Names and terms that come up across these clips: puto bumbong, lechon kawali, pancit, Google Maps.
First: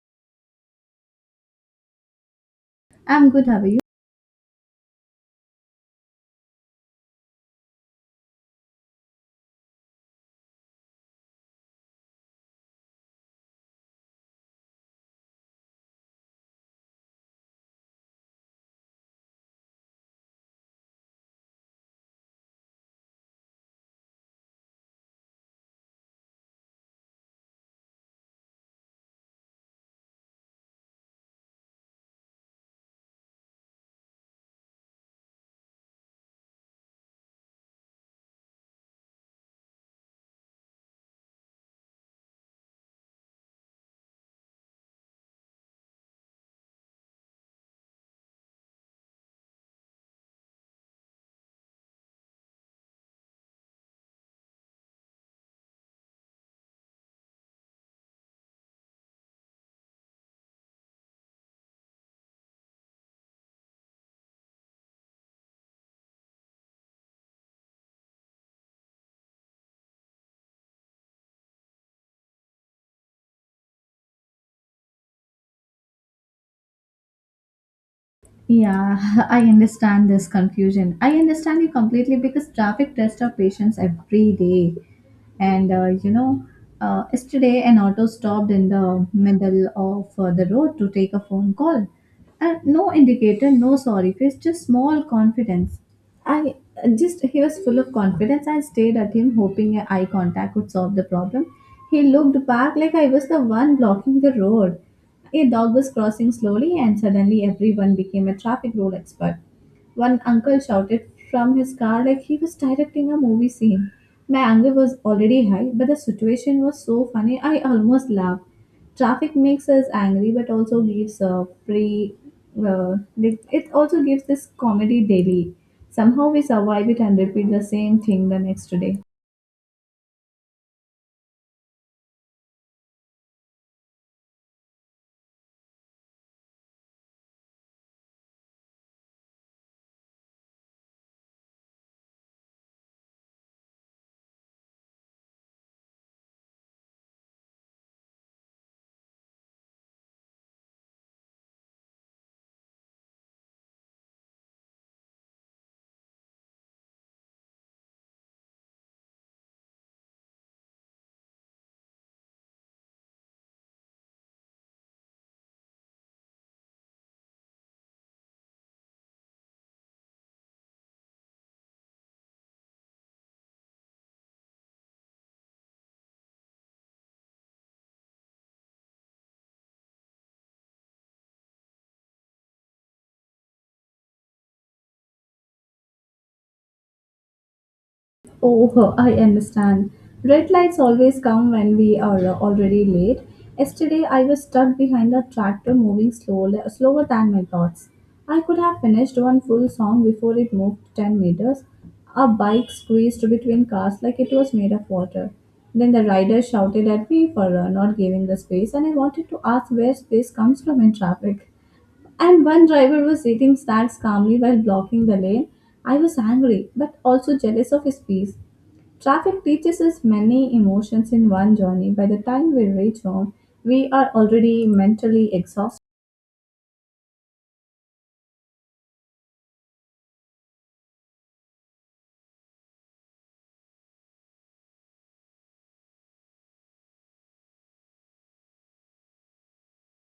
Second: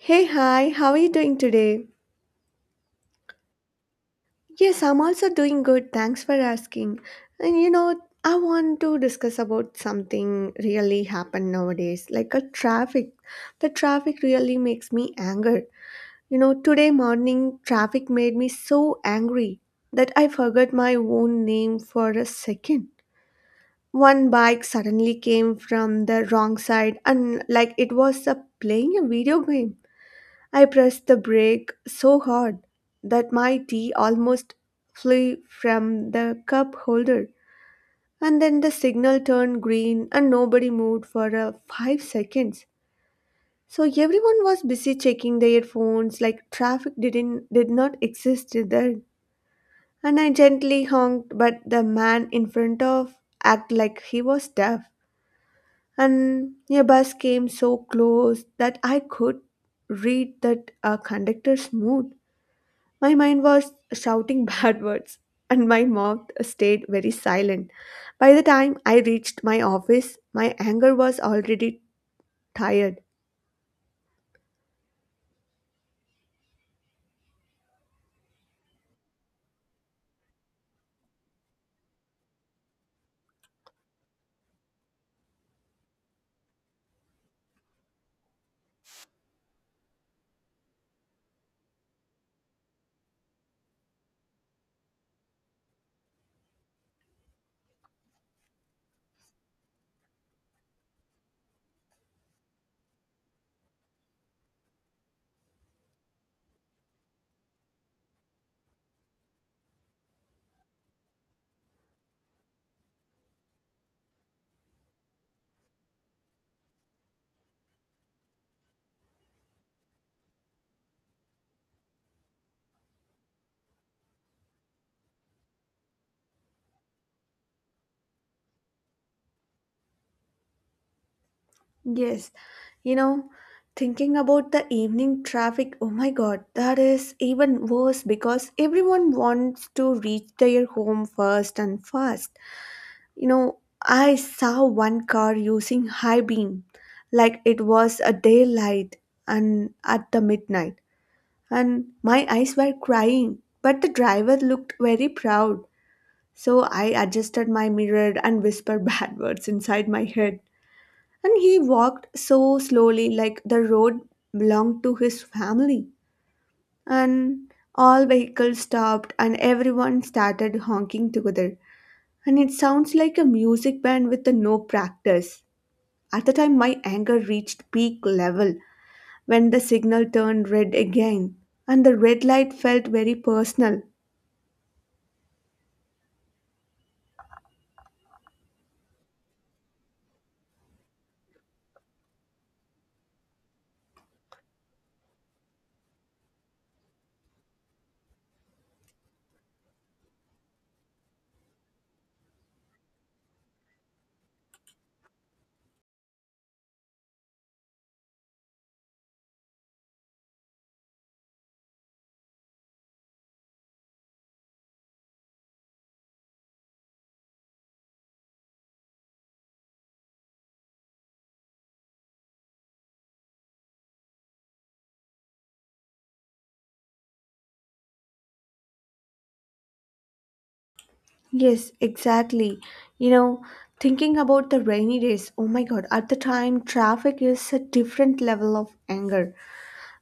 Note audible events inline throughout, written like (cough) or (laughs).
Hey, hi, how are you doing today? I'm good, how are you? Yes, I'm also doing good. Thanks for asking. And you know, I want to discuss about something really happened nowadays, like a traffic. The traffic really makes me angry. You know, today morning traffic made me so angry that I forgot my own name for a second. One bike suddenly came from the wrong side and like it was playing a video game. I pressed the brake so hard that my tea almost flew from the cup holder. And then the signal turned green and nobody moved for 5 seconds. So everyone was busy checking their phones like traffic did not exist there. And I gently honked, but the man in front of acted like he was deaf. And a bus came so close that I could read that conductor's mood. My mind was shouting (laughs) bad words, and my mouth stayed very silent. By the time I reached my office, my anger was already tired. Yeah, (laughs) I understand this confusion. I understand you completely because traffic tests our patience every day. And uh, you know, Yesterday an auto stopped in the middle of the road to take a phone call. And no indicator, no sorry face, just small confidence. I he was full of confidence. I stared at him, hoping a eye contact would solve the problem. He looked back like I was the one blocking the road. A dog was crossing slowly, and suddenly everyone became a traffic rule expert. One uncle shouted from his car like he was directing a movie scene. My anger was already high, but the situation was so funny I almost laughed. Traffic makes us angry, but also gives a free. Like it also gives this comedy daily. Somehow we survive it and repeat the same thing the next day. Yes, you know, thinking about the evening traffic, oh my god, that is even worse because everyone wants to reach their home first and fast. You know, I saw one car using high beam like it was a daylight and at the midnight, and my eyes were crying. But the driver looked very proud, so I adjusted my mirror and whispered (laughs) bad words inside my head. And he walked so slowly, like the road belonged to his family. And all vehicles stopped, and everyone started honking together. And it sounds like a music band with the no practice. At the time, my anger reached peak level when the signal turned red again, and the red light felt very personal. Oh, (laughs) I understand. Red lights always come when we are already late. Yesterday, I was stuck behind a tractor moving slowly, slower than my thoughts. I could have finished one full song before it moved 10 meters. A bike squeezed between cars like it was made of water. Then the rider shouted at me for not giving the space, and I wanted to ask where space comes from in traffic, and one driver was eating snacks calmly while blocking the lane. I was angry but also jealous of his peace. Traffic teaches us many emotions in one journey. By the time we reach home, we are already mentally exhausted. Yes, exactly. You know, thinking about the rainy days, oh my god, at the time traffic is a different level of anger.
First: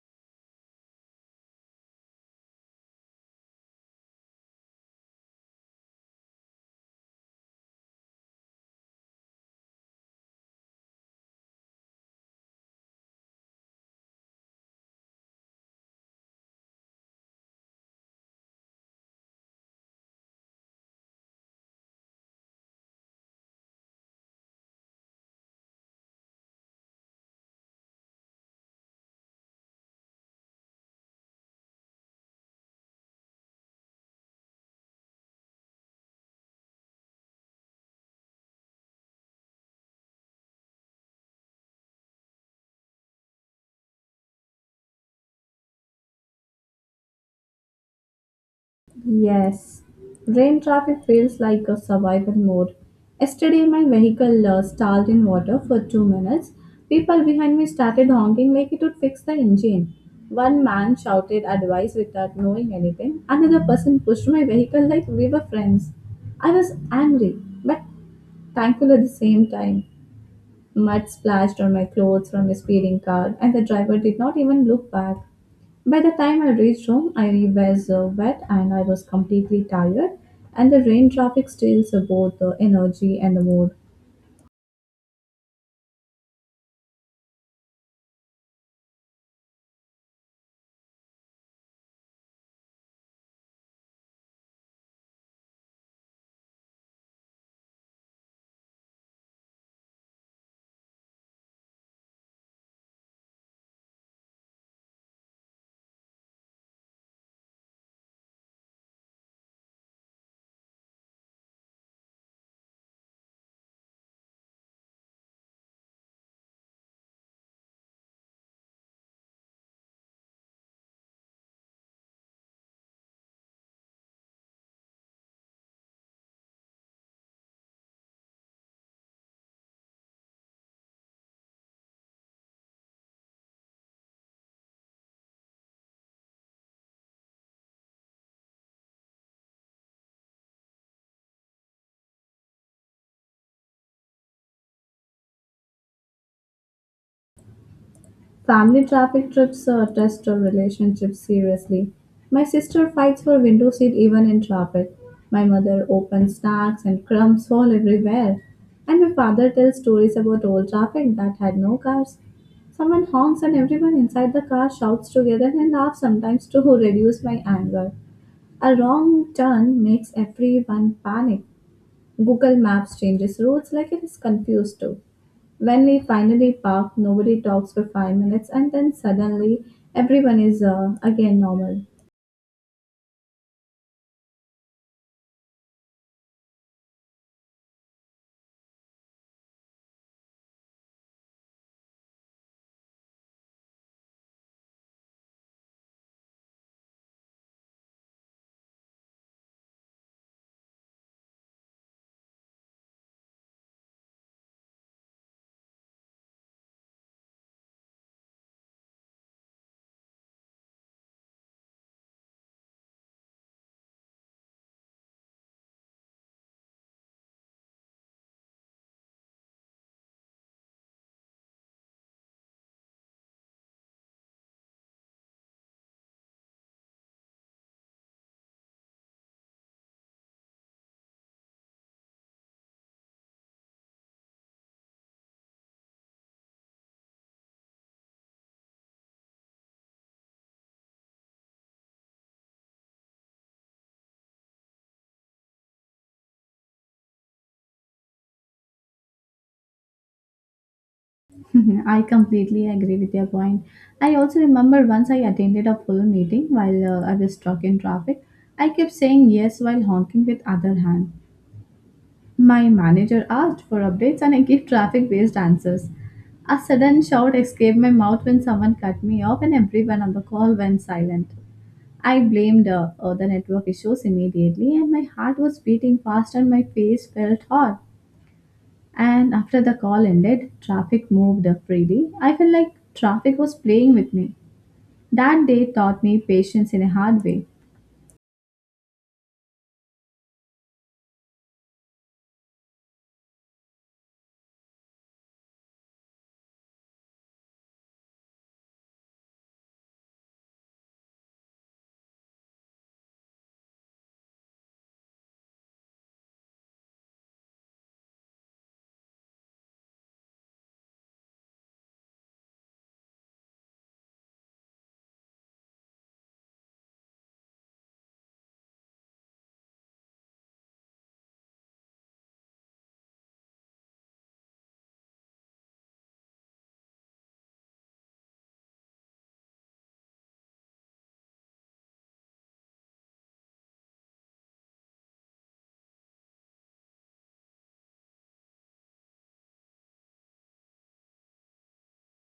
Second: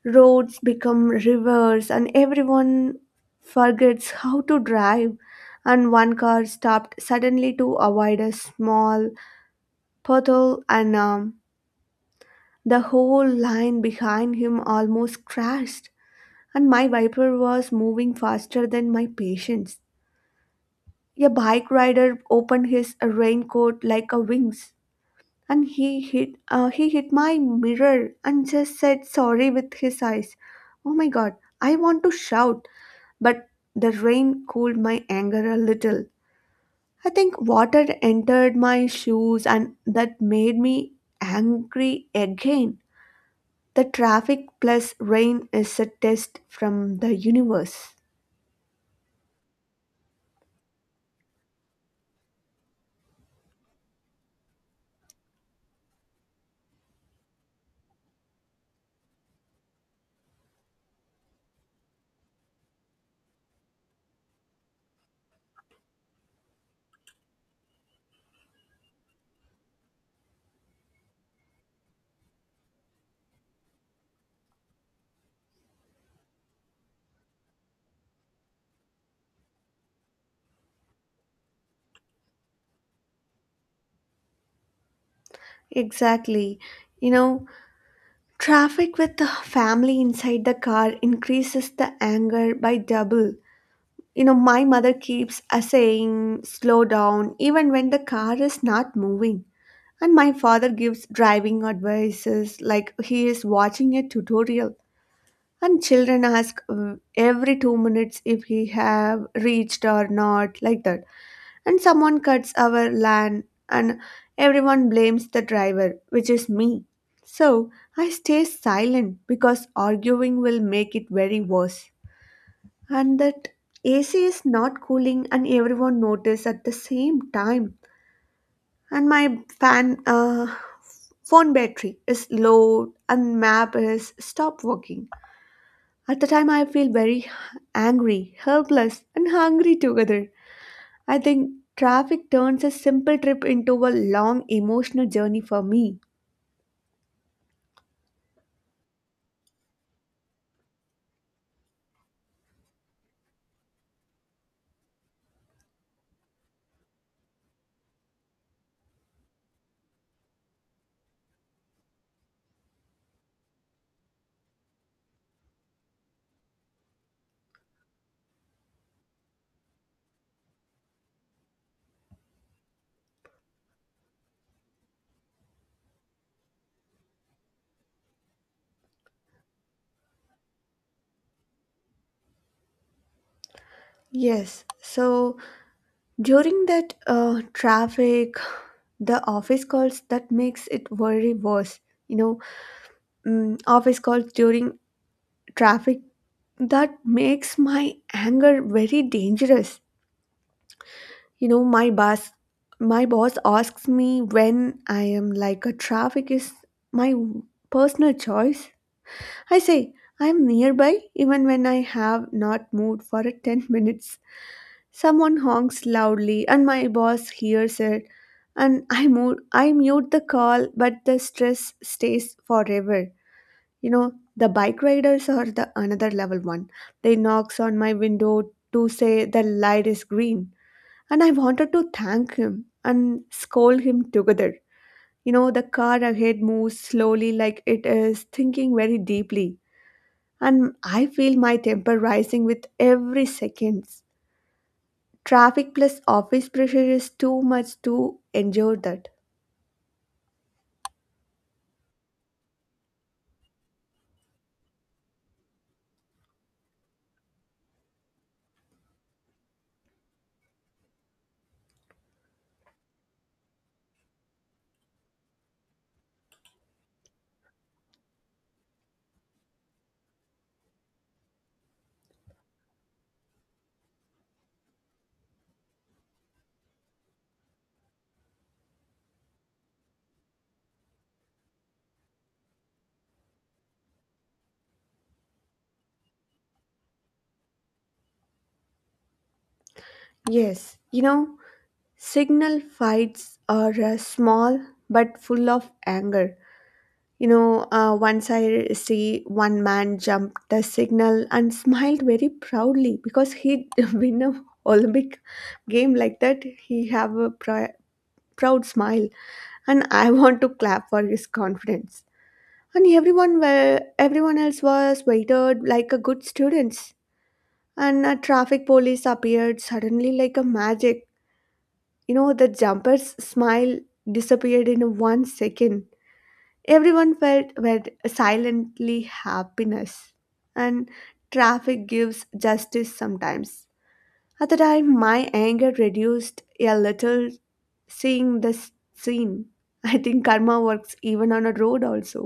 Roads become rivers and everyone forgets how to drive. And one car stopped suddenly to avoid a small puddle and the whole line behind him almost crashed. And my viper was moving faster than my patience. A bike rider opened his raincoat like a wings, and he hit my mirror and just said sorry with his eyes. Oh my god, I want to shout, but the rain cooled my anger a little. I think water entered my shoes and that made me angry again. The traffic plus rain is a test from the universe. Yes, rain traffic feels like a survival mode. Yesterday, my vehicle stalled in water for 2 minutes. People behind me started honking like it would fix the engine. One man shouted advice without knowing anything. Another person pushed my vehicle like we were friends. I was angry, but thankful at the same time. Mud splashed on my clothes from a speeding car, and the driver did not even look back. By the time I reached home, I was wet and I was completely tired, and the rain traffic steals both the energy and the mood. Exactly. You know, traffic with the family inside the car increases the anger by double. You know, my mother keeps saying, slow down, even when the car is not moving. And my father gives driving advices like he is watching a tutorial. And children ask every 2 minutes if he have reached or not, like that, and someone cuts our land and everyone blames the driver, which is me. So I stay silent because arguing will make it very worse. And that AC is not cooling and everyone notice at the same time. And my fan phone battery is low and map is stop working. At the time I feel very angry, helpless and hungry together. I think traffic turns a simple trip into a long emotional journey for me. Family traffic trips test a relationship seriously. My sister fights for window seat even in traffic. My mother opens snacks and crumbs fall everywhere. And my father tells stories about old traffic that had no cars. Someone honks and everyone inside the car shouts together and laughs sometimes to (laughs) reduce my anger. A wrong turn makes everyone panic. Google Maps changes routes like it is confused too. When we finally park, nobody talks for 5 minutes, and then suddenly everyone is again normal. Yes. So during that traffic, the office calls that makes it very worse. You know, office calls during traffic that makes my anger very dangerous. You know, my boss asks me when I am like a traffic is my personal choice. I say, I am nearby even when I have not moved for a 10 minutes. Someone honks loudly and my boss hears it and I mute the call but the stress stays forever. You know, the bike riders are the another level one. They knocks on my window to say the light is green and I wanted to thank him and scold him together. You know, the car ahead moves slowly like it is thinking very deeply and I feel my temper rising with every seconds. Traffic plus office pressure is too much to endure that. (laughs) I completely agree with your point. I also remember once I attended a full meeting while I was stuck in traffic. I kept saying yes while honking with other hand. My manager asked for updates and I gave traffic based answers. A sudden shout escaped my mouth when someone cut me off and everyone on the call went silent. I blamed the network issues immediately and my heart was beating fast and my face felt hot. And after the call ended, traffic moved freely. I felt like traffic was playing with me. That day taught me patience in a hard way. Yes, you know, signal fights are small but full of anger. You know, once I see one man jump the signal and smiled very proudly because he (laughs) win a Olympic game like that. He have a pri- proud smile, and I (laughs) want to clap for his confidence. And everyone else was waited like a good students, and a traffic police appeared suddenly like a magic. You know, the jumper's smile disappeared in one second. Everyone felt were silently happiness, and traffic gives justice sometimes. At the time my anger reduced a little seeing this scene. (laughs) I think karma works even on a road also.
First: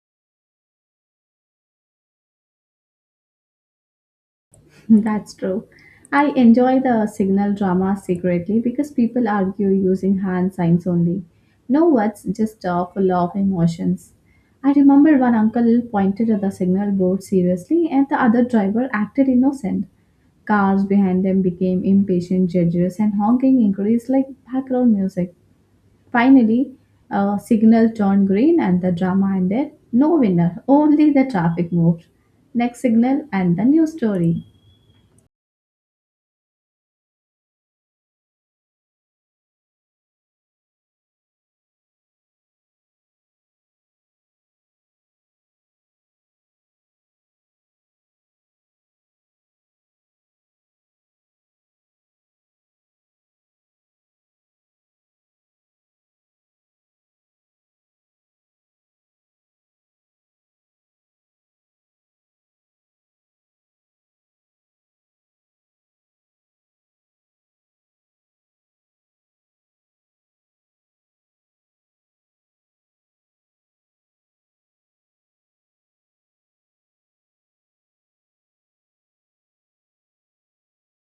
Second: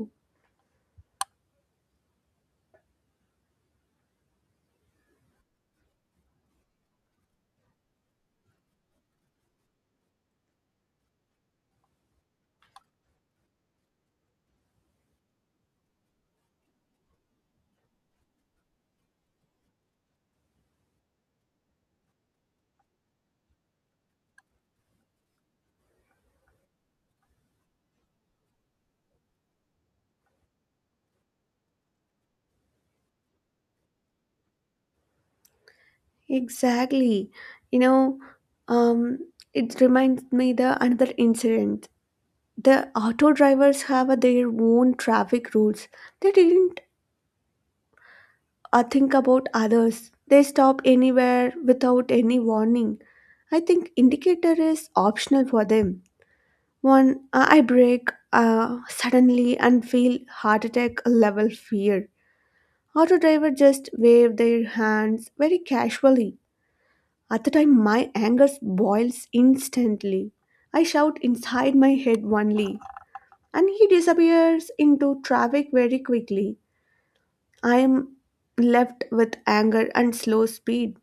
That's true. I enjoy the signal drama secretly because people argue using hand signs only. No words, just full of emotions. I remember one uncle pointed at the signal board seriously, and the other driver acted innocent. Cars behind them became impatient judges, and honking increased like background music. Finally, a signal turned green, and the drama ended. No winner, only the traffic moved. Next signal, and the new story. Exactly. You know, um, it reminds me the another incident. The auto drivers have their own traffic rules. They didn't think about others. They stop anywhere without any warning. I think indicator is optional for them. I brake suddenly and feel heart attack level fear. Auto driver just wave their hands very casually. At the time, my anger boils instantly. I shout inside my head only, and he disappears into traffic very quickly. I am left with anger and slow speed.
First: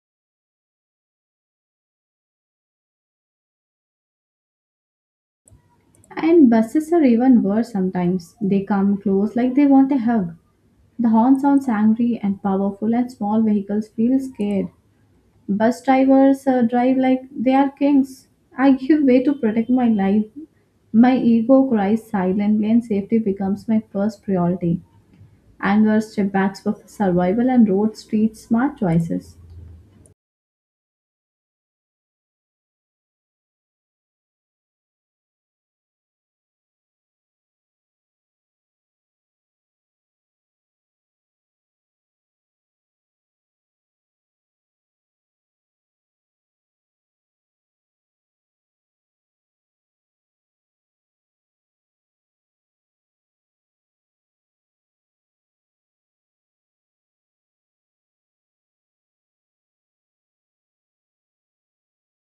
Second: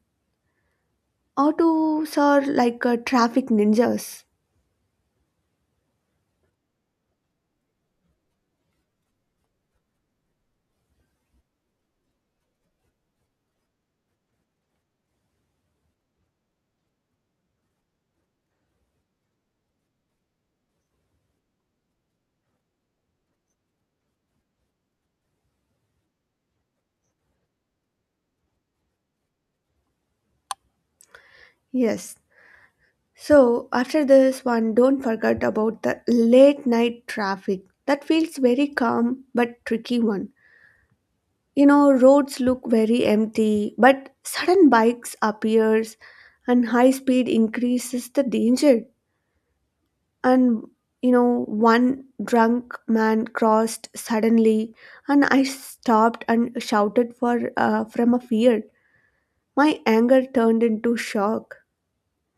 Autos are like traffic ninjas. And buses are even worse sometimes. They come close like they want a hug. The horn sounds angry and powerful, and small vehicles feel scared. Bus drivers drive like they are kings. I give way to protect my life. My ego cries silently, and safety becomes my first priority. Anger, step backs for survival, and road street smart choices. Yes. So, after this one, don't forget about the late night traffic. That feels very calm but tricky one. You know, roads look very empty, but sudden bikes appears and high speed increases the danger. And you know, one drunk man crossed suddenly and I stopped and shouted for from a fear. My anger turned into shock.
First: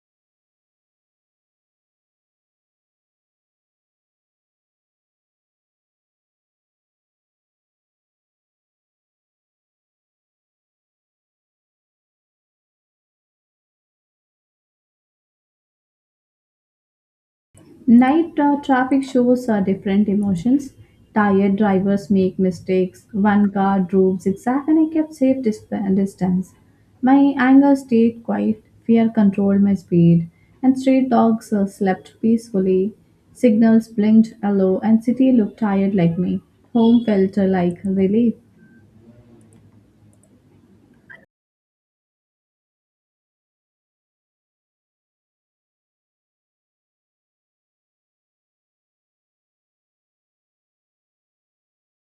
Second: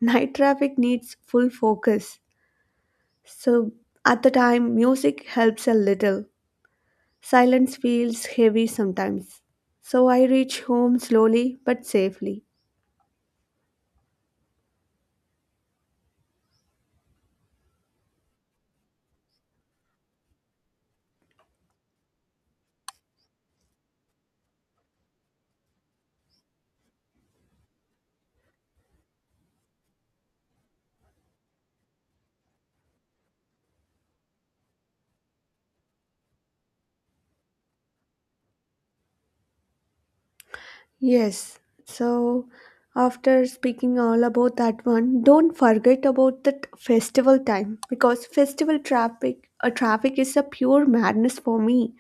Night traffic needs full focus. So at the time music helps a little. Silence feels heavy sometimes. So I reach home slowly but safely. Night traffic shows different emotions. Tired drivers make mistakes. One car drove zigzag and I kept safe distance. My anger stayed quiet. Fear controlled my speed. And street dogs slept peacefully. Signals blinked yellow and city looked tired like me. Home felt like relief. Yes. So, after speaking all about that one, don't forget about that festival time because traffic is a pure madness for me.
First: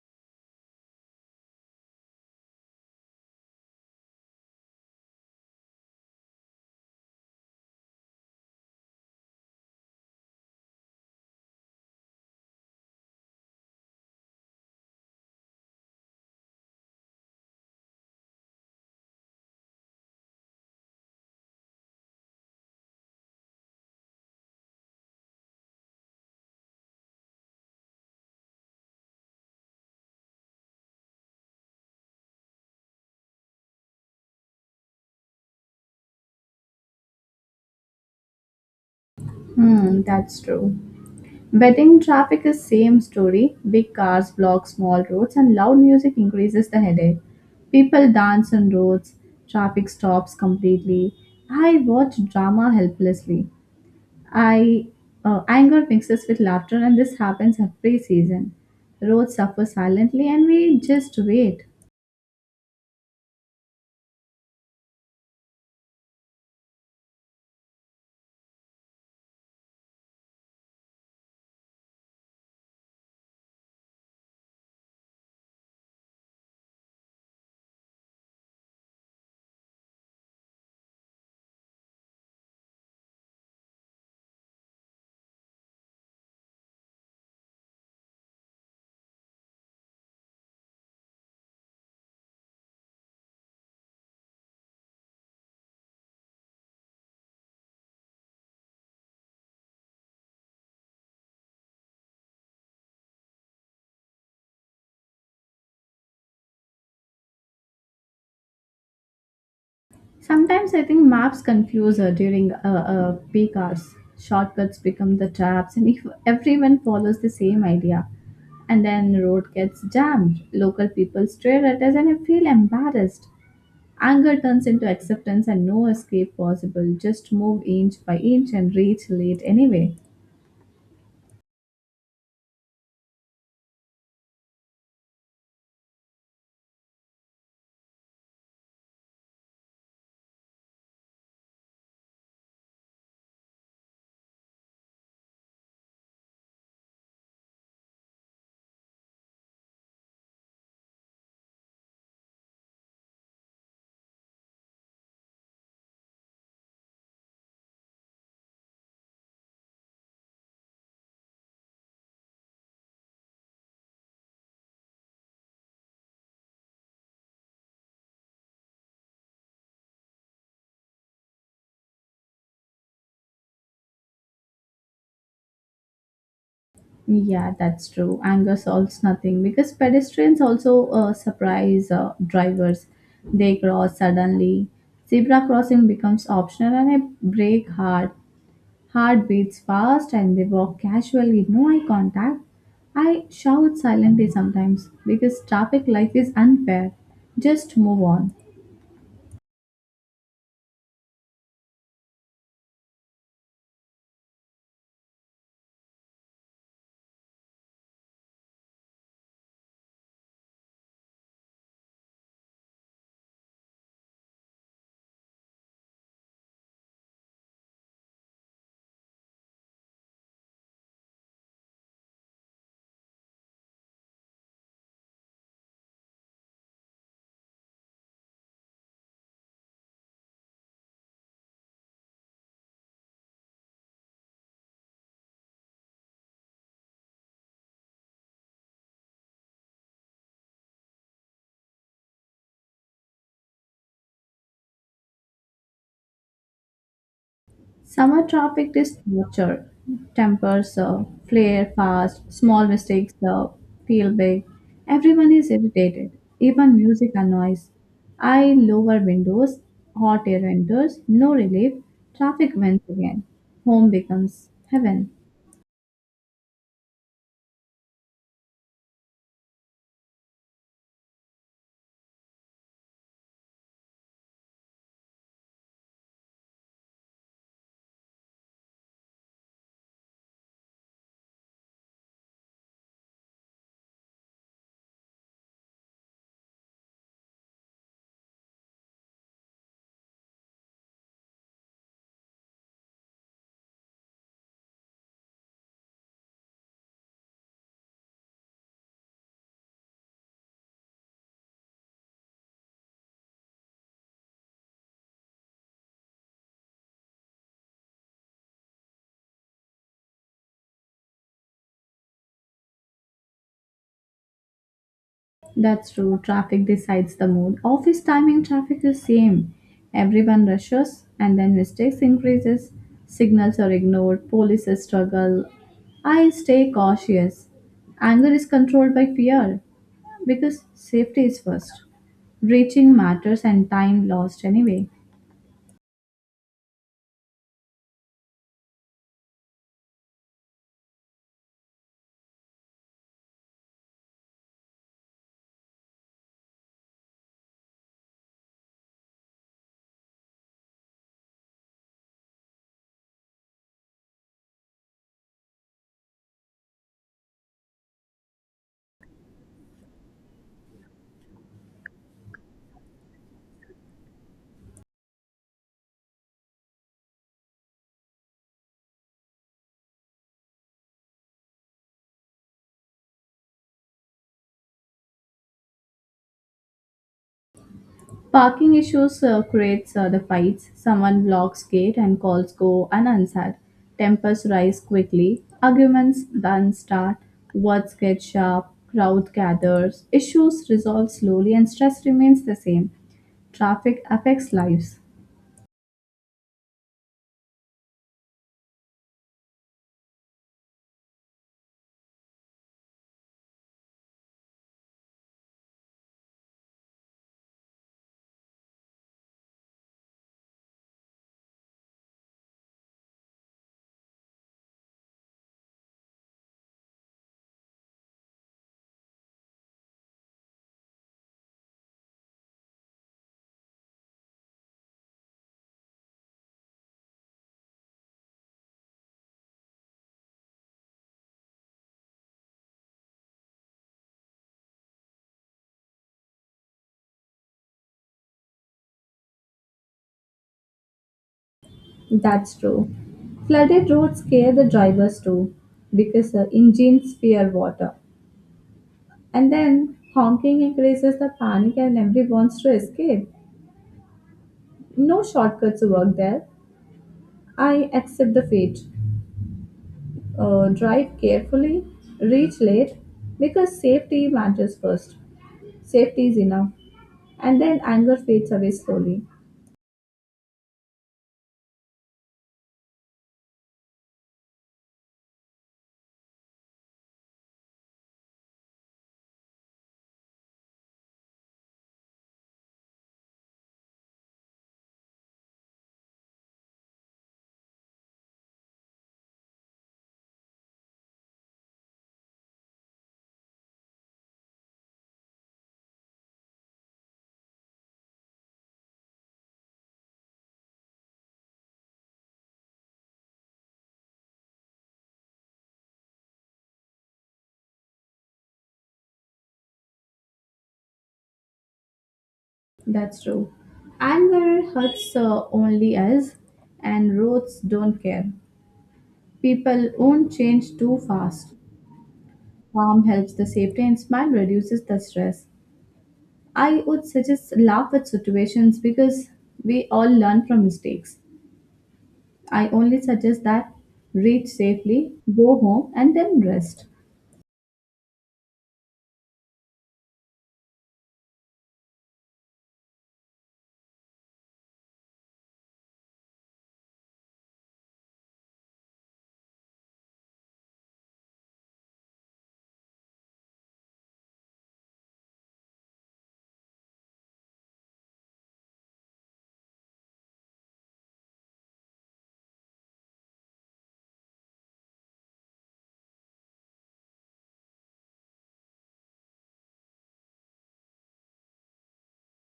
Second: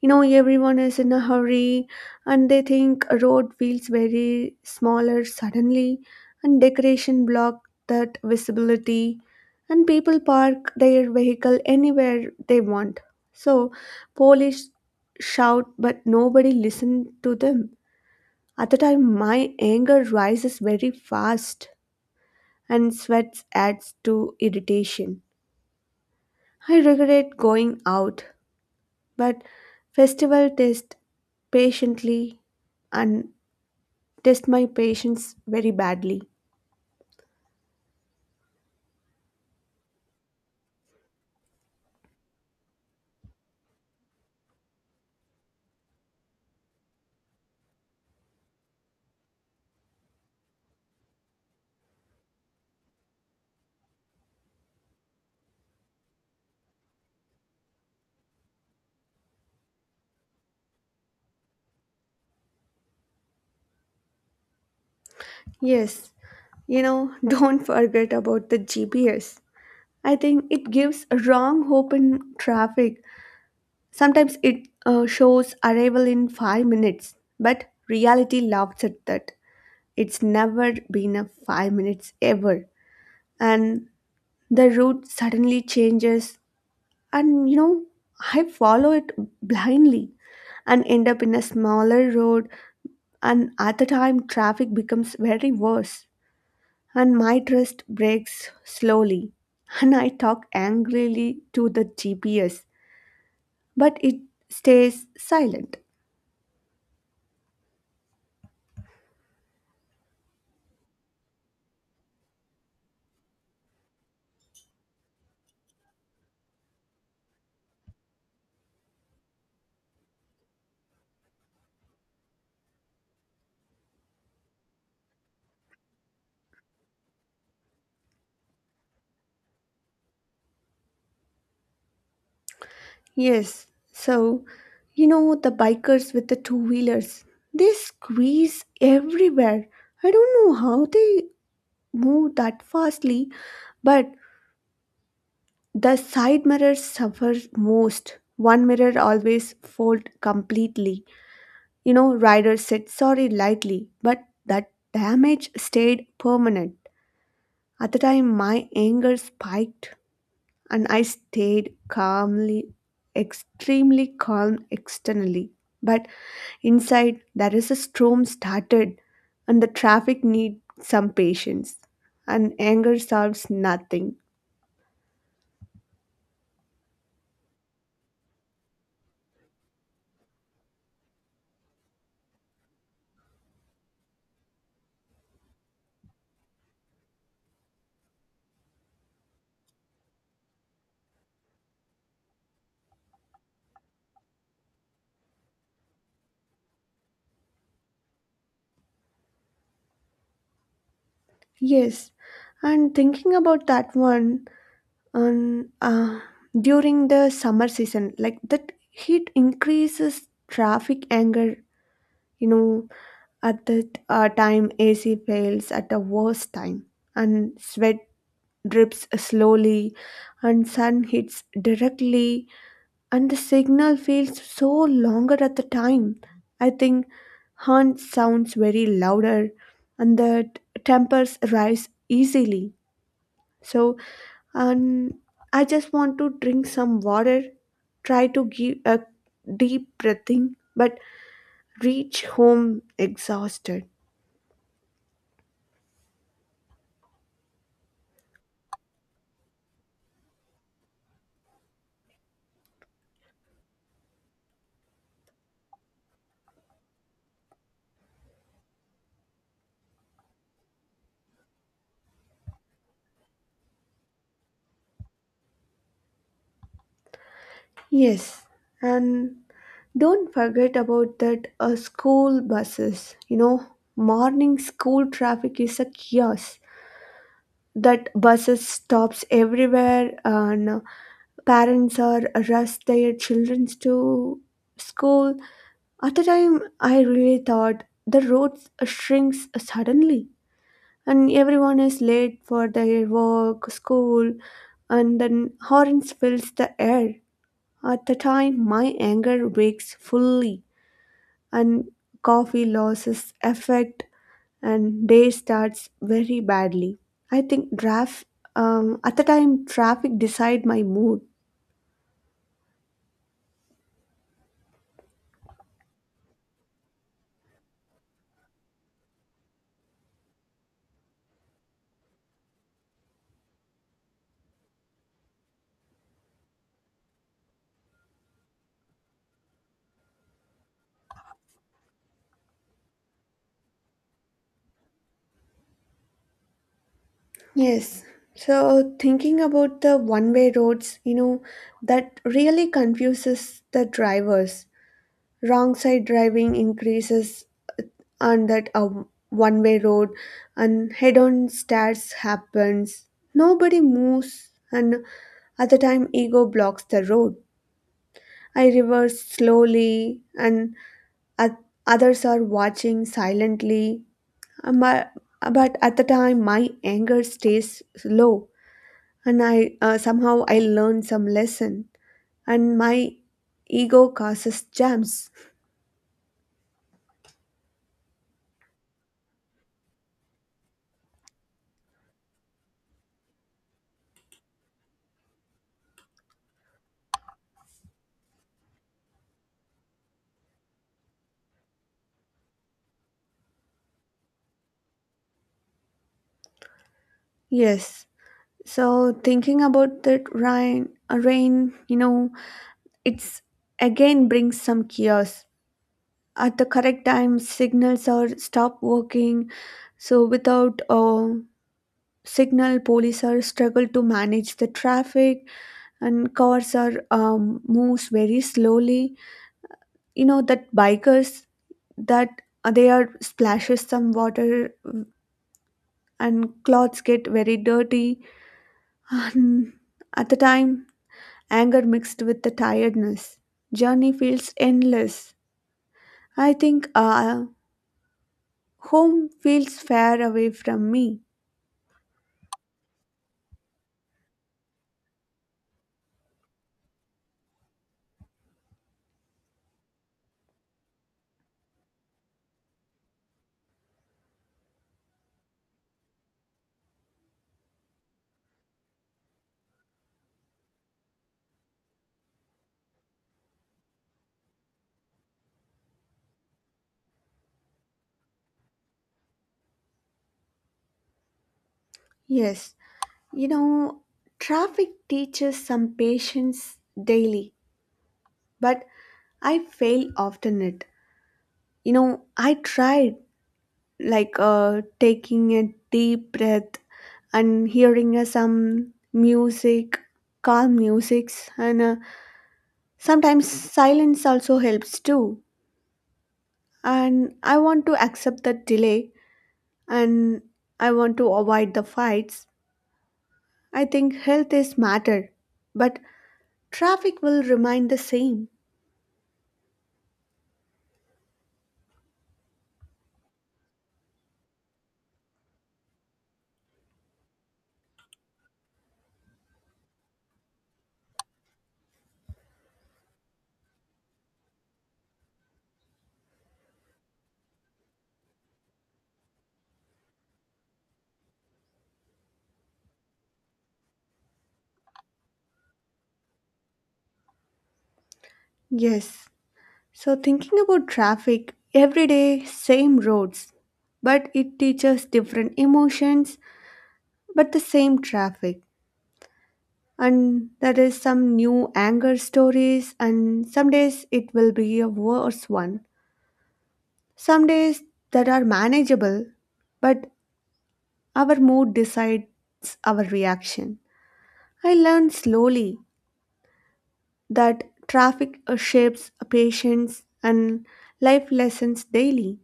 You know, everyone is in a hurry and they think a road feels very smaller suddenly and decoration block that visibility and people park their vehicle anywhere they want. So, police shout but nobody listen to them. At the time, my anger rises very fast and sweat adds to irritation. I regret going out, but festival test patiently and test my patience very badly. Hmm, that's true. Wedding traffic is same story. Big cars block small roads and loud music increases the headache. People dance on roads, traffic stops completely. I watch drama helplessly. I Anger mixes with laughter and this happens every season. Roads suffer silently and we just wait. Yes, you know, (laughs) don't forget about the GPS. I think it gives a wrong hope in traffic. Sometimes it shows arrival in 5 minutes, but reality laughs at that. It's never been a 5 minutes ever. And the route suddenly changes, and you know, I follow it blindly and end up in a smaller road, and at the time, traffic becomes very worse, and my trust breaks slowly. And I talk angrily to the GPS, but it stays silent. Sometimes I think maps confuse her during peak hours. Shortcuts become the traps, and if everyone follows the same idea, and then road gets jammed, local people stare at us, and I feel embarrassed. Anger turns into acceptance, and no escape possible. Just move inch by inch and reach late anyway. Yes, so you know the bikers with the two wheelers, they squeeze everywhere. I don't know how they move that fastly, but the side mirrors suffer most. One mirror always fold completely. You know, riders said sorry lightly, but that damage stayed permanent. At the time, my anger spiked, and I stayed calmly, extremely calm externally. But inside, there is a storm started, and the traffic needs some patience, and anger solves nothing. Yeah, that's true. Anger solves nothing because pedestrians also surprise drivers. They cross suddenly. Zebra crossing becomes optional and I brake hard. Heart beats fast and they walk casually, no eye contact. I shout silently sometimes because traffic life is unfair. Just move on. Yes, and thinking about that one, and during the summer season, like that heat increases traffic anger. You know, at that time, AC fails at the worst time, and sweat drips slowly, and sun hits directly and the signal feels so longer at the time. I think Hunt sounds very louder and tempers rise easily. So, and I just want to drink some water, try to give a deep breathing, but reach home exhausted. Summer traffic is torture. Tempers flare fast, small mistakes feel big. Everyone is irritated, even music annoys. I lower windows, hot air enters, no relief. Traffic wins again. Home becomes heaven. Yes, and don't forget about that school buses. You know, morning school traffic is a chaos. That buses stops everywhere and parents are rush their children to school. At the time I really thought the roads shrinks suddenly and everyone is late for their work school and then horns fills the air. At the time my anger wakes fully and coffee loses effect and day starts very badly. I think draft At the time traffic decide my mood. That's true. Traffic decides the mood. Office timing traffic is same. Everyone rushes and then mistakes increases. Signals are ignored. Police struggle. I stay cautious. Anger is controlled by fear because safety is first. Reaching matters and time lost anyway. Yes. So thinking about the one-way roads, you know, that really confuses the drivers. Wrong side driving increases on that one-way road, and head-on starts happens. Nobody moves, and at the time ego blocks the road. I reverse slowly and others are watching silently. Um, uh, But at the time, my anger stays low, and I somehow I learn some lesson, and my ego causes jams. Parking issues creates the fights. Someone locks gate and calls go unanswered. Tempers rise quickly. Arguments then start. Words get sharp. Crowd gathers. Issues resolve slowly and stress remains the same. Traffic affects lives. Yes. So thinking about that rain, you know, it's again brings some chaos. At the correct time, signals are stop working. So without a signal, police are struggle to manage the traffic and cars are moves very slowly, you know that bikers that they are splashes some water and clothes get very dirty. And at the time, anger mixed with the tiredness, journey feels endless. I think home feels far away from me. That's true. Flooded roads scare the drivers too because the engines fear water. And then honking increases the panic and everyone wants to escape. No shortcuts work there. I accept the fate. Drive carefully, reach late, because safety matters first. Safety is enough. And then anger fades away slowly. Yes, you know, traffic teaches some patience daily, but I fail often it, you know. I tried like taking a deep breath and hearing some music, calm musics, and sometimes silence also helps too. And I want to accept the delay, and I want to avoid the fights. I think health is matter, but traffic will remain the same. That's true. Anger hurts only us, and roads don't care. People won't change too fast. Calm helps the safety, and smile reduces the stress. I would suggest laugh at situations because we all learn from mistakes. I only suggest that reach safely, go home, and then rest. Yes. So thinking about traffic, every day same roads, but it teaches different emotions, but the same traffic. And there is some new anger stories and some days it will be a worse one, some days that are manageable, but our mood decides our reaction. I learned slowly that traffic shapes patience and life lessons daily.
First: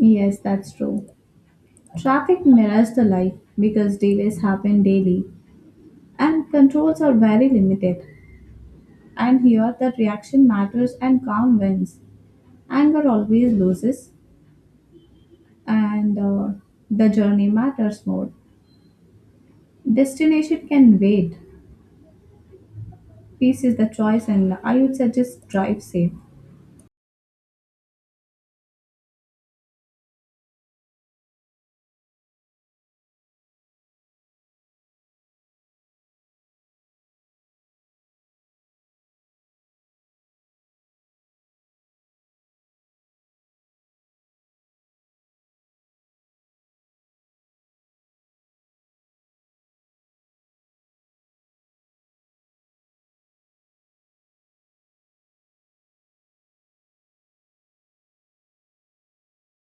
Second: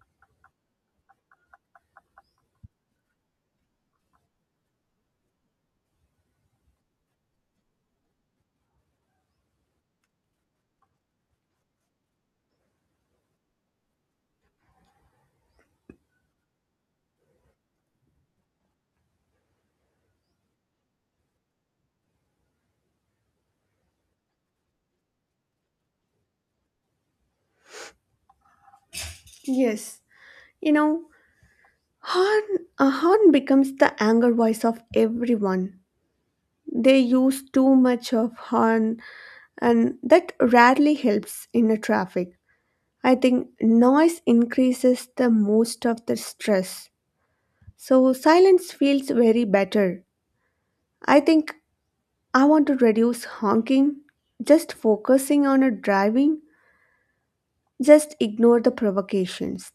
Yes, that's true. Traffic mirrors the life because delays happen daily and controls are very limited. And here, the reaction matters and calm wins. Anger always loses, and the journey matters more. Destination can wait. Peace is the choice, and I would suggest drive safe. Yes, you know, horn a horn becomes the anger voice of everyone. They use too much of horn, and that rarely helps in a traffic. I think noise increases the most of the stress. So silence feels very better. I think I want to reduce honking, just focusing on a driving, just ignore the provocations.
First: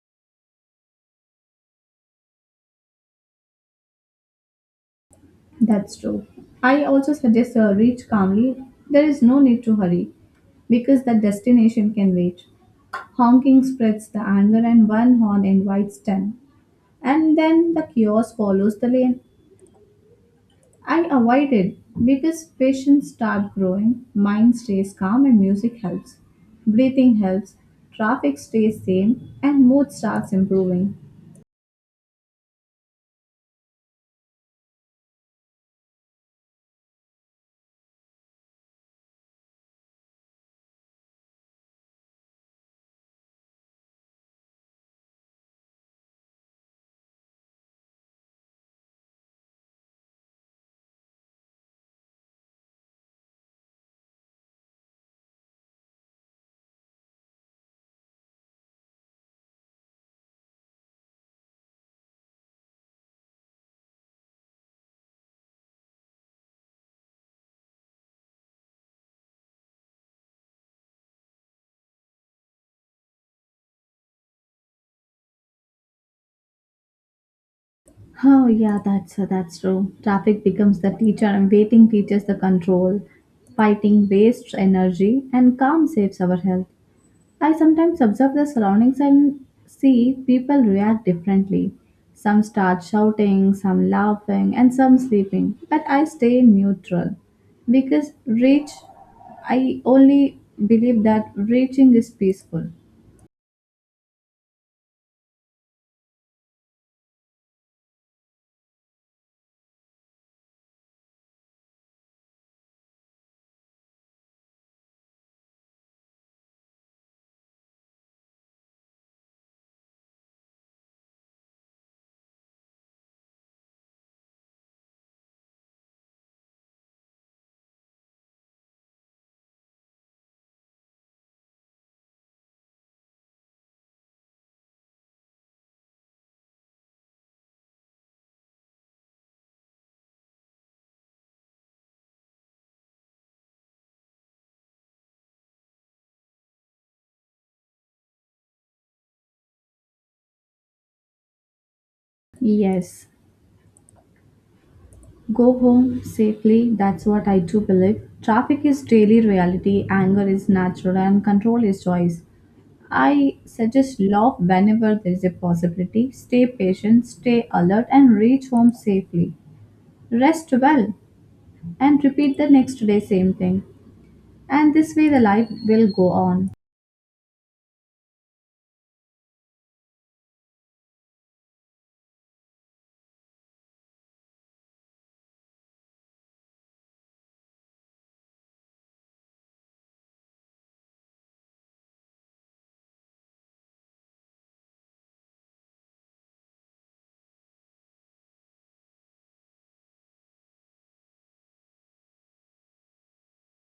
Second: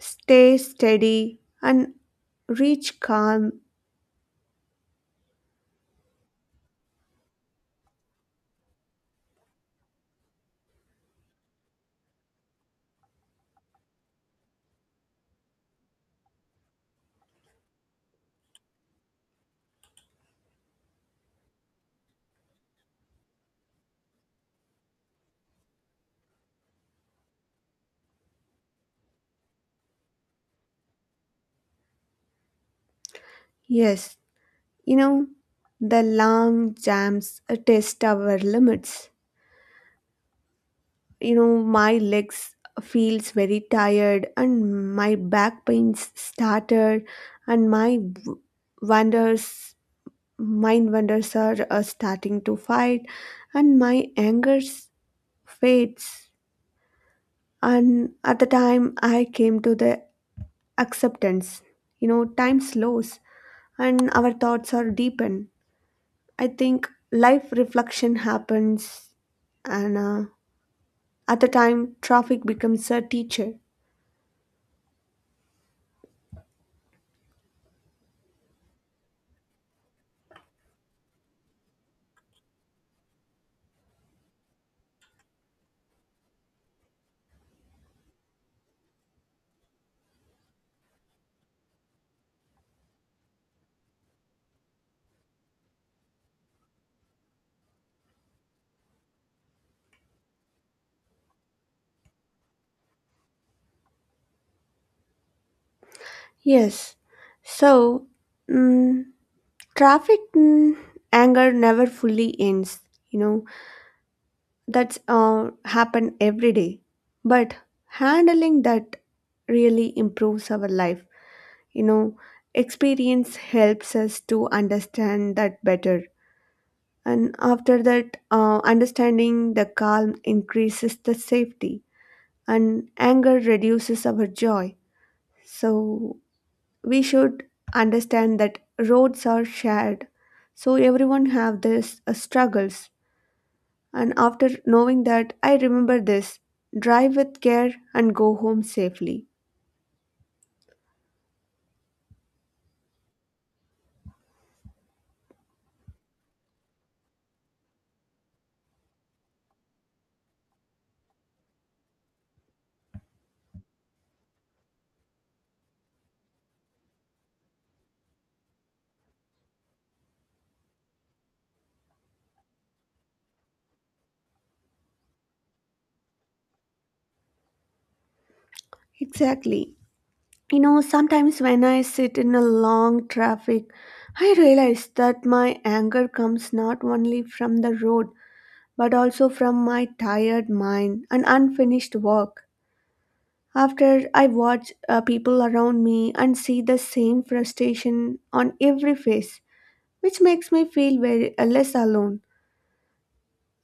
Stay steady and reach calm. That's true. I also suggest a reach calmly. There is no need to hurry because the destination can wait. Honking spreads the anger and one horn invites ten. And then the chaos follows the lane. I avoid it because patience start growing, mind stays calm and music helps. Breathing helps, traffic stays same and mood starts improving. Yes, you know, the long jams test our limits. You know my legs feels very tired and my back pains started, and wonders, mind wonders are starting to fight, and fades. And at the time I came to the acceptance. You know, time slows and our thoughts are deepened. I think life reflection happens, and at the time traffic becomes a teacher. Oh yeah, that's true. Traffic becomes the teacher, and waiting teaches the control. Fighting wastes energy, and calm saves our health. I sometimes observe the surroundings and see people react differently. Some start shouting, some laughing, and some sleeping. But I stay neutral because reach. I only believe that reaching is peaceful. Yes. So, mm, traffic anger never fully ends. You know, that's happen every day. But handling that really improves our life. You know, experience helps us to understand that better. And after that, understanding the calm increases the safety, and anger reduces our joy. So we should understand that roads are shared, so everyone have this struggles. And after knowing that, I remember this: drive with care and go home safely. Yes, go home safely, that's what I do believe. Traffic is daily reality, anger is natural, and control is choice. I suggest laugh whenever there is a possibility, stay patient, stay alert, and reach home safely. Rest well, and repeat the next day same thing. And this way the life will go on. Exactly, you know, sometimes when I sit in a long traffic, I realize that my anger comes not only from the road, but also from my tired mind and unfinished work. After I watch people around me and see the same frustration on every face, which makes me feel very less alone.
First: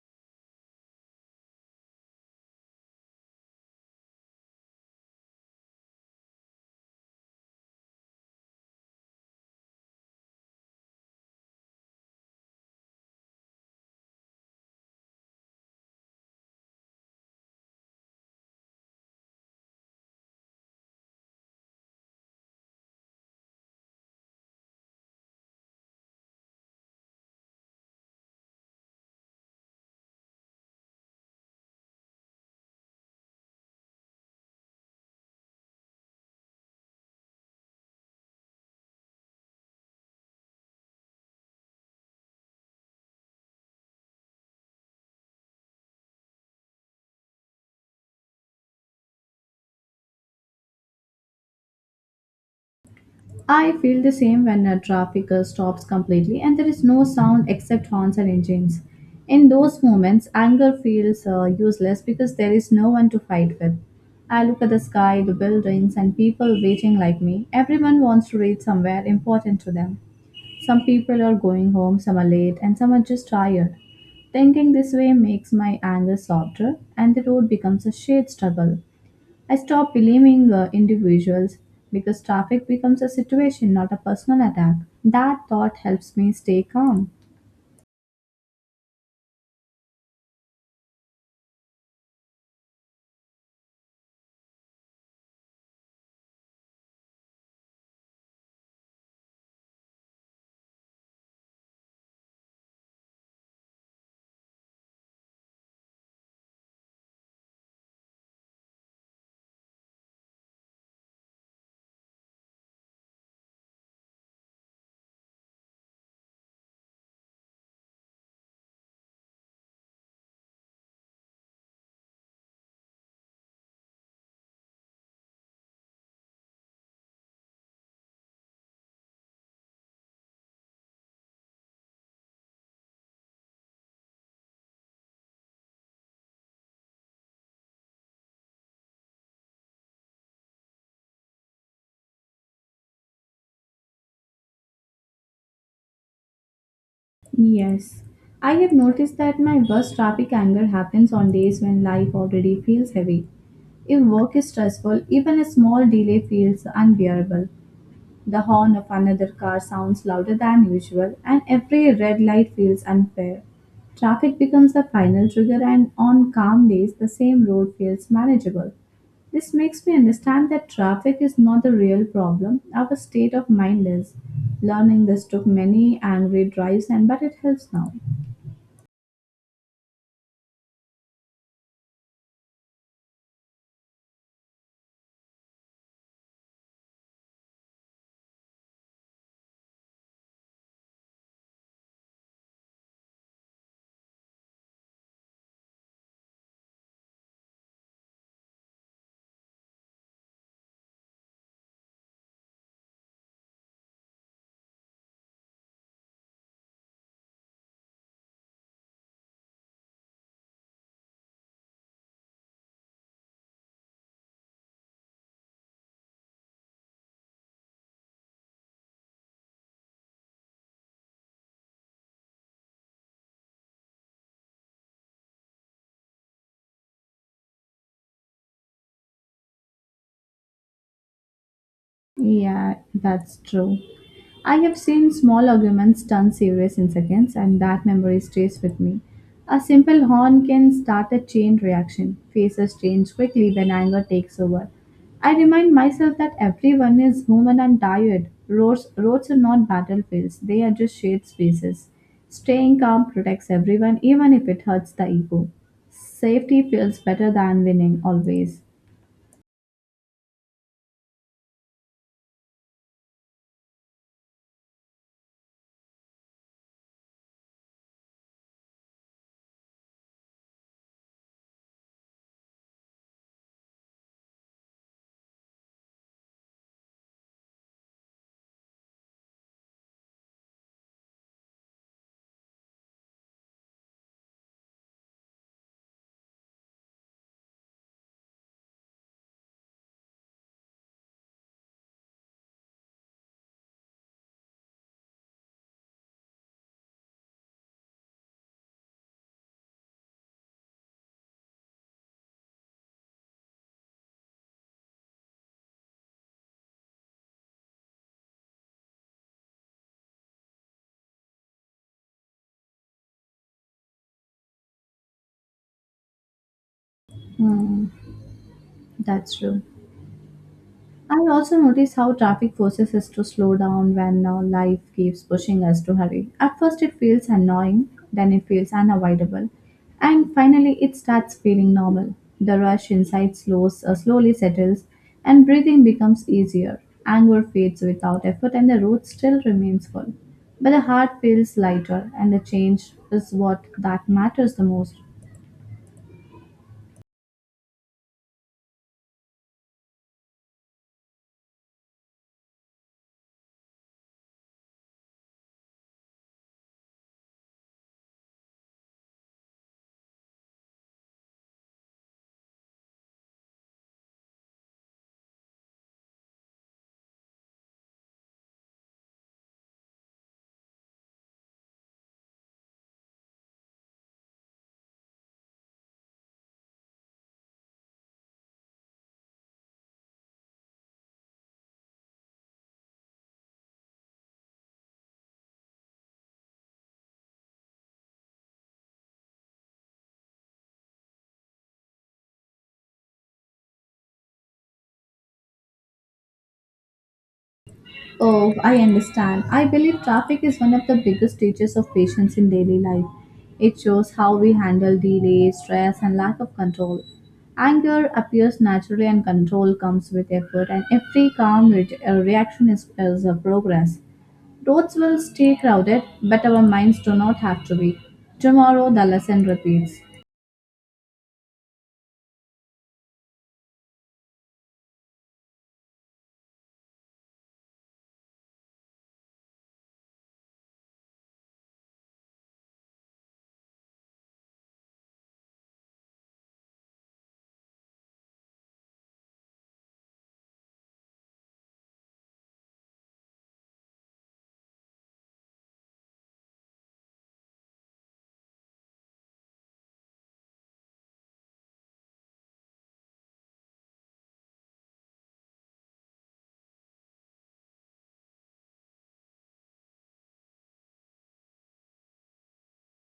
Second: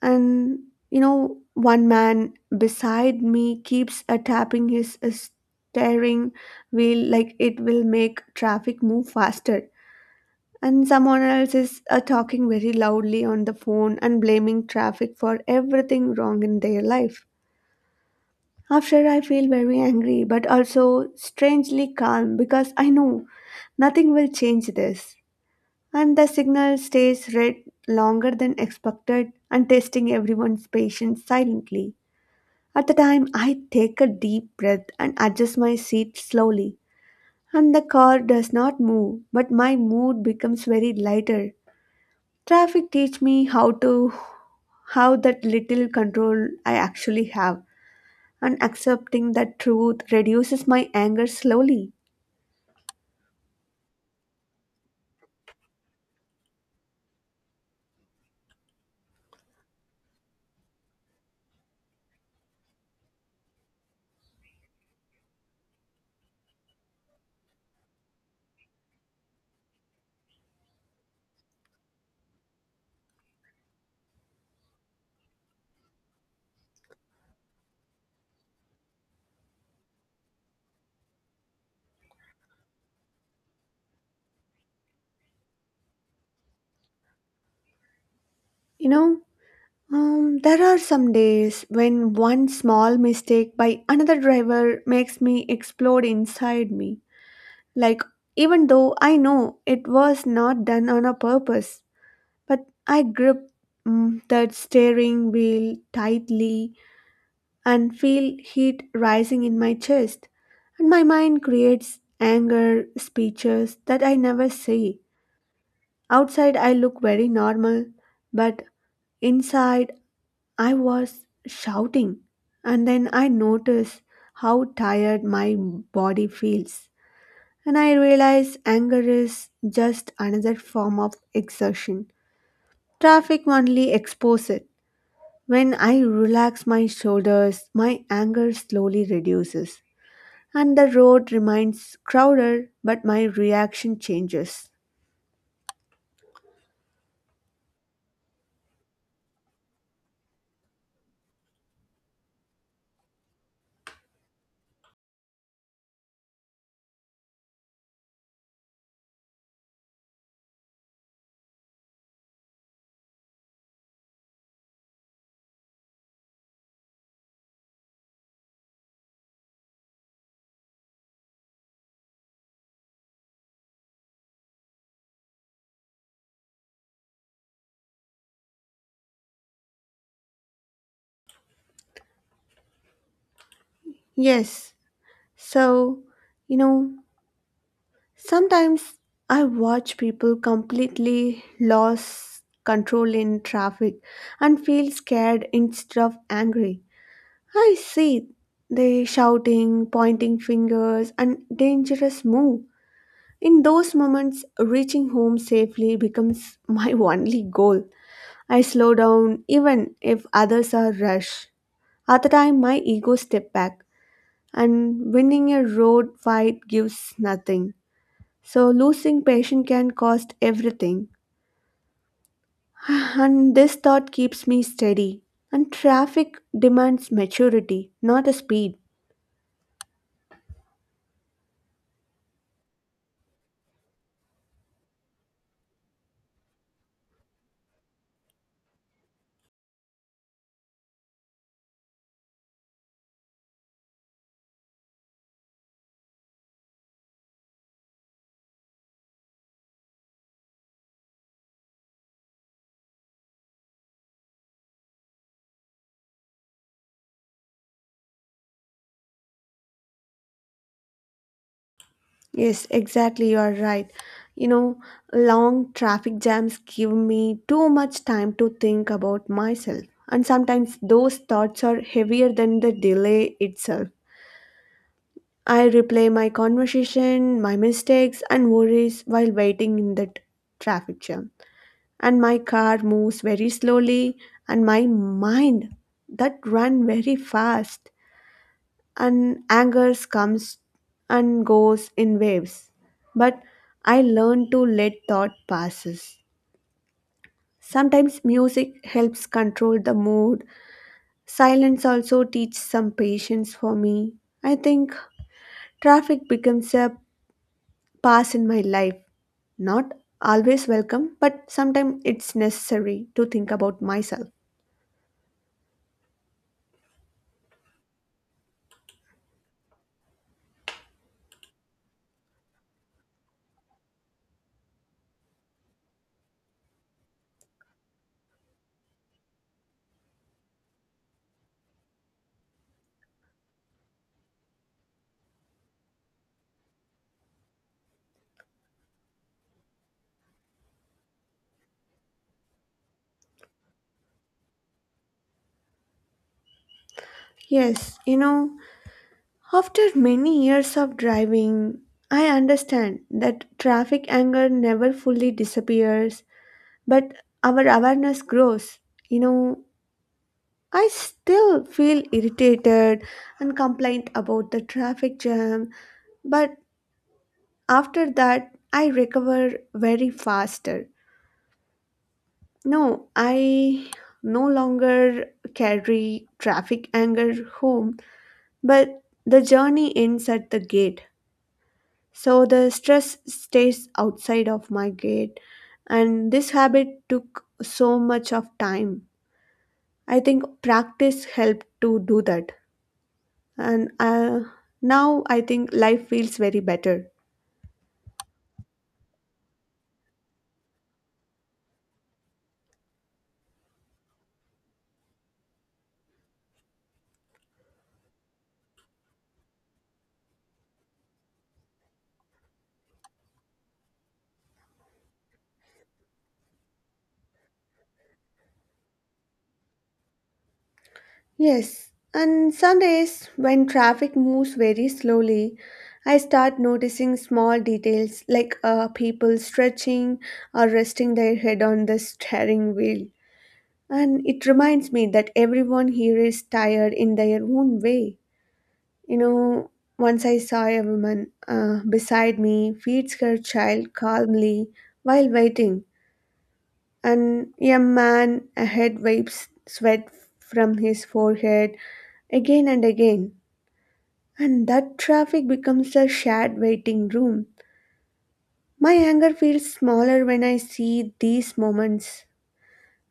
And you know, one man beside me keeps tapping his steering wheel like it will make traffic move faster. And someone else is talking very loudly on the phone and blaming traffic for everything wrong in their life. After I feel very angry but also strangely calm, because I know nothing will change this. And the signal stays red longer than expected and testing everyone's patience silently. At the time, I take a deep breath and adjust my seat slowly. And the car does not move, but my mood becomes very lighter. Traffic teach me how that little control I actually have, and accepting that truth reduces my anger slowly. I feel the same when a traffic stops completely and there is no sound except horns and engines. In those moments, anger feels useless because there is no one to fight with. I look at the sky, the buildings, and people waiting like me. Everyone wants to reach somewhere important to them. Some people are going home, some are late, and some are just tired. Thinking this way makes my anger softer, and the road becomes a shared struggle. I stopped blaming individuals because traffic becomes a situation, not a personal attack. That thought helps me stay calm. You know, there are some days when one small mistake by another driver makes me explode inside me. Like, even though I know it was not done on a purpose, but I grip, that steering wheel tightly and feel heat rising in my chest, and my mind creates anger speeches that I never say. Outside, I look very normal, but inside, I was shouting. And then I notice how tired my body feels. And I realize anger is just another form of exertion. Traffic only exposes it. When I relax my shoulders, my anger slowly reduces. And the road remains crowded, but my reaction changes. Yes. I have noticed that my worst traffic anger happens on days when life already feels heavy. If work is stressful, even a small delay feels unbearable. The horn of another car sounds louder than usual, and every red light feels unfair. Traffic becomes the final trigger, and on calm days, the same road feels manageable. This makes me understand that traffic is not the real problem, our state of mind is. Learning this took many angry drives, and but it helps now. Yes, so, you know, sometimes I watch people completely lose control in traffic and feel scared instead of angry. I see they shouting, pointing fingers, and dangerous move. In those moments, reaching home safely becomes my (laughs) only goal. I slow down even if others are rush. At the time, my ego step back, and winning a road fight gives nothing. So losing patience can cost everything. (sighs) And this thought keeps me steady. And traffic demands maturity, not a speed. Yeah, that's true. I have seen small arguments turn serious in seconds, and that memory stays with me. A simple horn can start a chain reaction. Faces change quickly when anger takes over. I remind myself that everyone is human and tired. Roads are not battlefields, they are just shared spaces. Staying calm protects everyone, even if it hurts the ego. Safety feels better than winning, always. Yes, exactly, you are right. You know, long traffic jams give me too much time to think about myself. And sometimes those thoughts are heavier than the delay itself. I replay my conversation, my mistakes, and worries while waiting in that traffic jam. And my car moves very slowly and my mind that run very fast, and anger comes and goes in waves. But I learn to let thought passes. Sometimes music helps control the mood, silence also teaches some patience for me. I think traffic becomes a pass in my life, not always welcome, but sometimes it's necessary to think about myself. Hmm, that's true. I also notice how traffic forces us to slow down when life keeps pushing us to hurry. At first, it feels annoying, then it feels unavoidable, and finally, it starts feeling normal. The rush inside slowly settles, and breathing becomes easier. Anger fades without effort, and the road still remains full. But the heart feels lighter, and the change is what that matters the most. Yes, you know, after many years of driving, I understand that traffic anger never fully disappears, but our awareness grows. You know, I still feel irritated and complain about the traffic jam, but after that, I recover very faster. No, I no longer carry traffic anger home, but the journey ends at the gate. So the stress stays outside of my gate, and this habit took so much of time. I think practice helped to do that, and now I think life feels very better. Oh, I understand. I believe traffic is one of the biggest teachers of patience in daily life. It shows how we handle delay, stress, and lack of control. Anger appears naturally, and control comes with effort, and every calm reaction is a progress. Roads will stay crowded, but our minds do not have to be. Tomorrow, the lesson repeats. Yes, and Sundays when traffic moves very slowly, I start noticing small details like people stretching or resting their head on the steering wheel. And it reminds me that everyone here is tired in their own way. You know, once I saw a woman beside me feeds her child calmly while waiting, and a man ahead wipes sweat from his forehead again and again. And that traffic becomes a shared waiting room. My anger feels smaller when I see these moments.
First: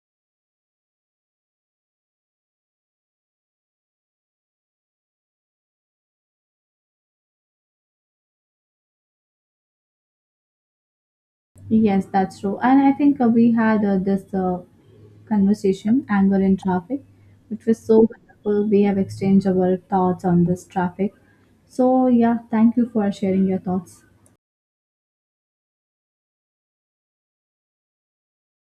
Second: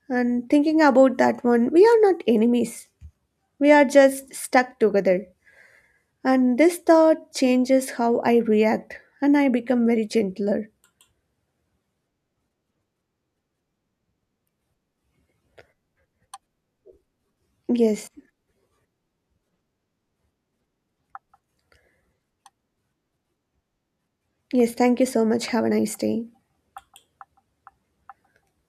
And thinking about that one, we are not enemies. We are just stuck together. And this thought changes how I react and I become very gentler. Yes, that's true. And I think we had this conversation, anger in traffic, which was so Yes, wonderful. We have exchanged our thoughts on this traffic. So, yeah, thank you for sharing your thoughts. yes, thank you so much. Have a nice day.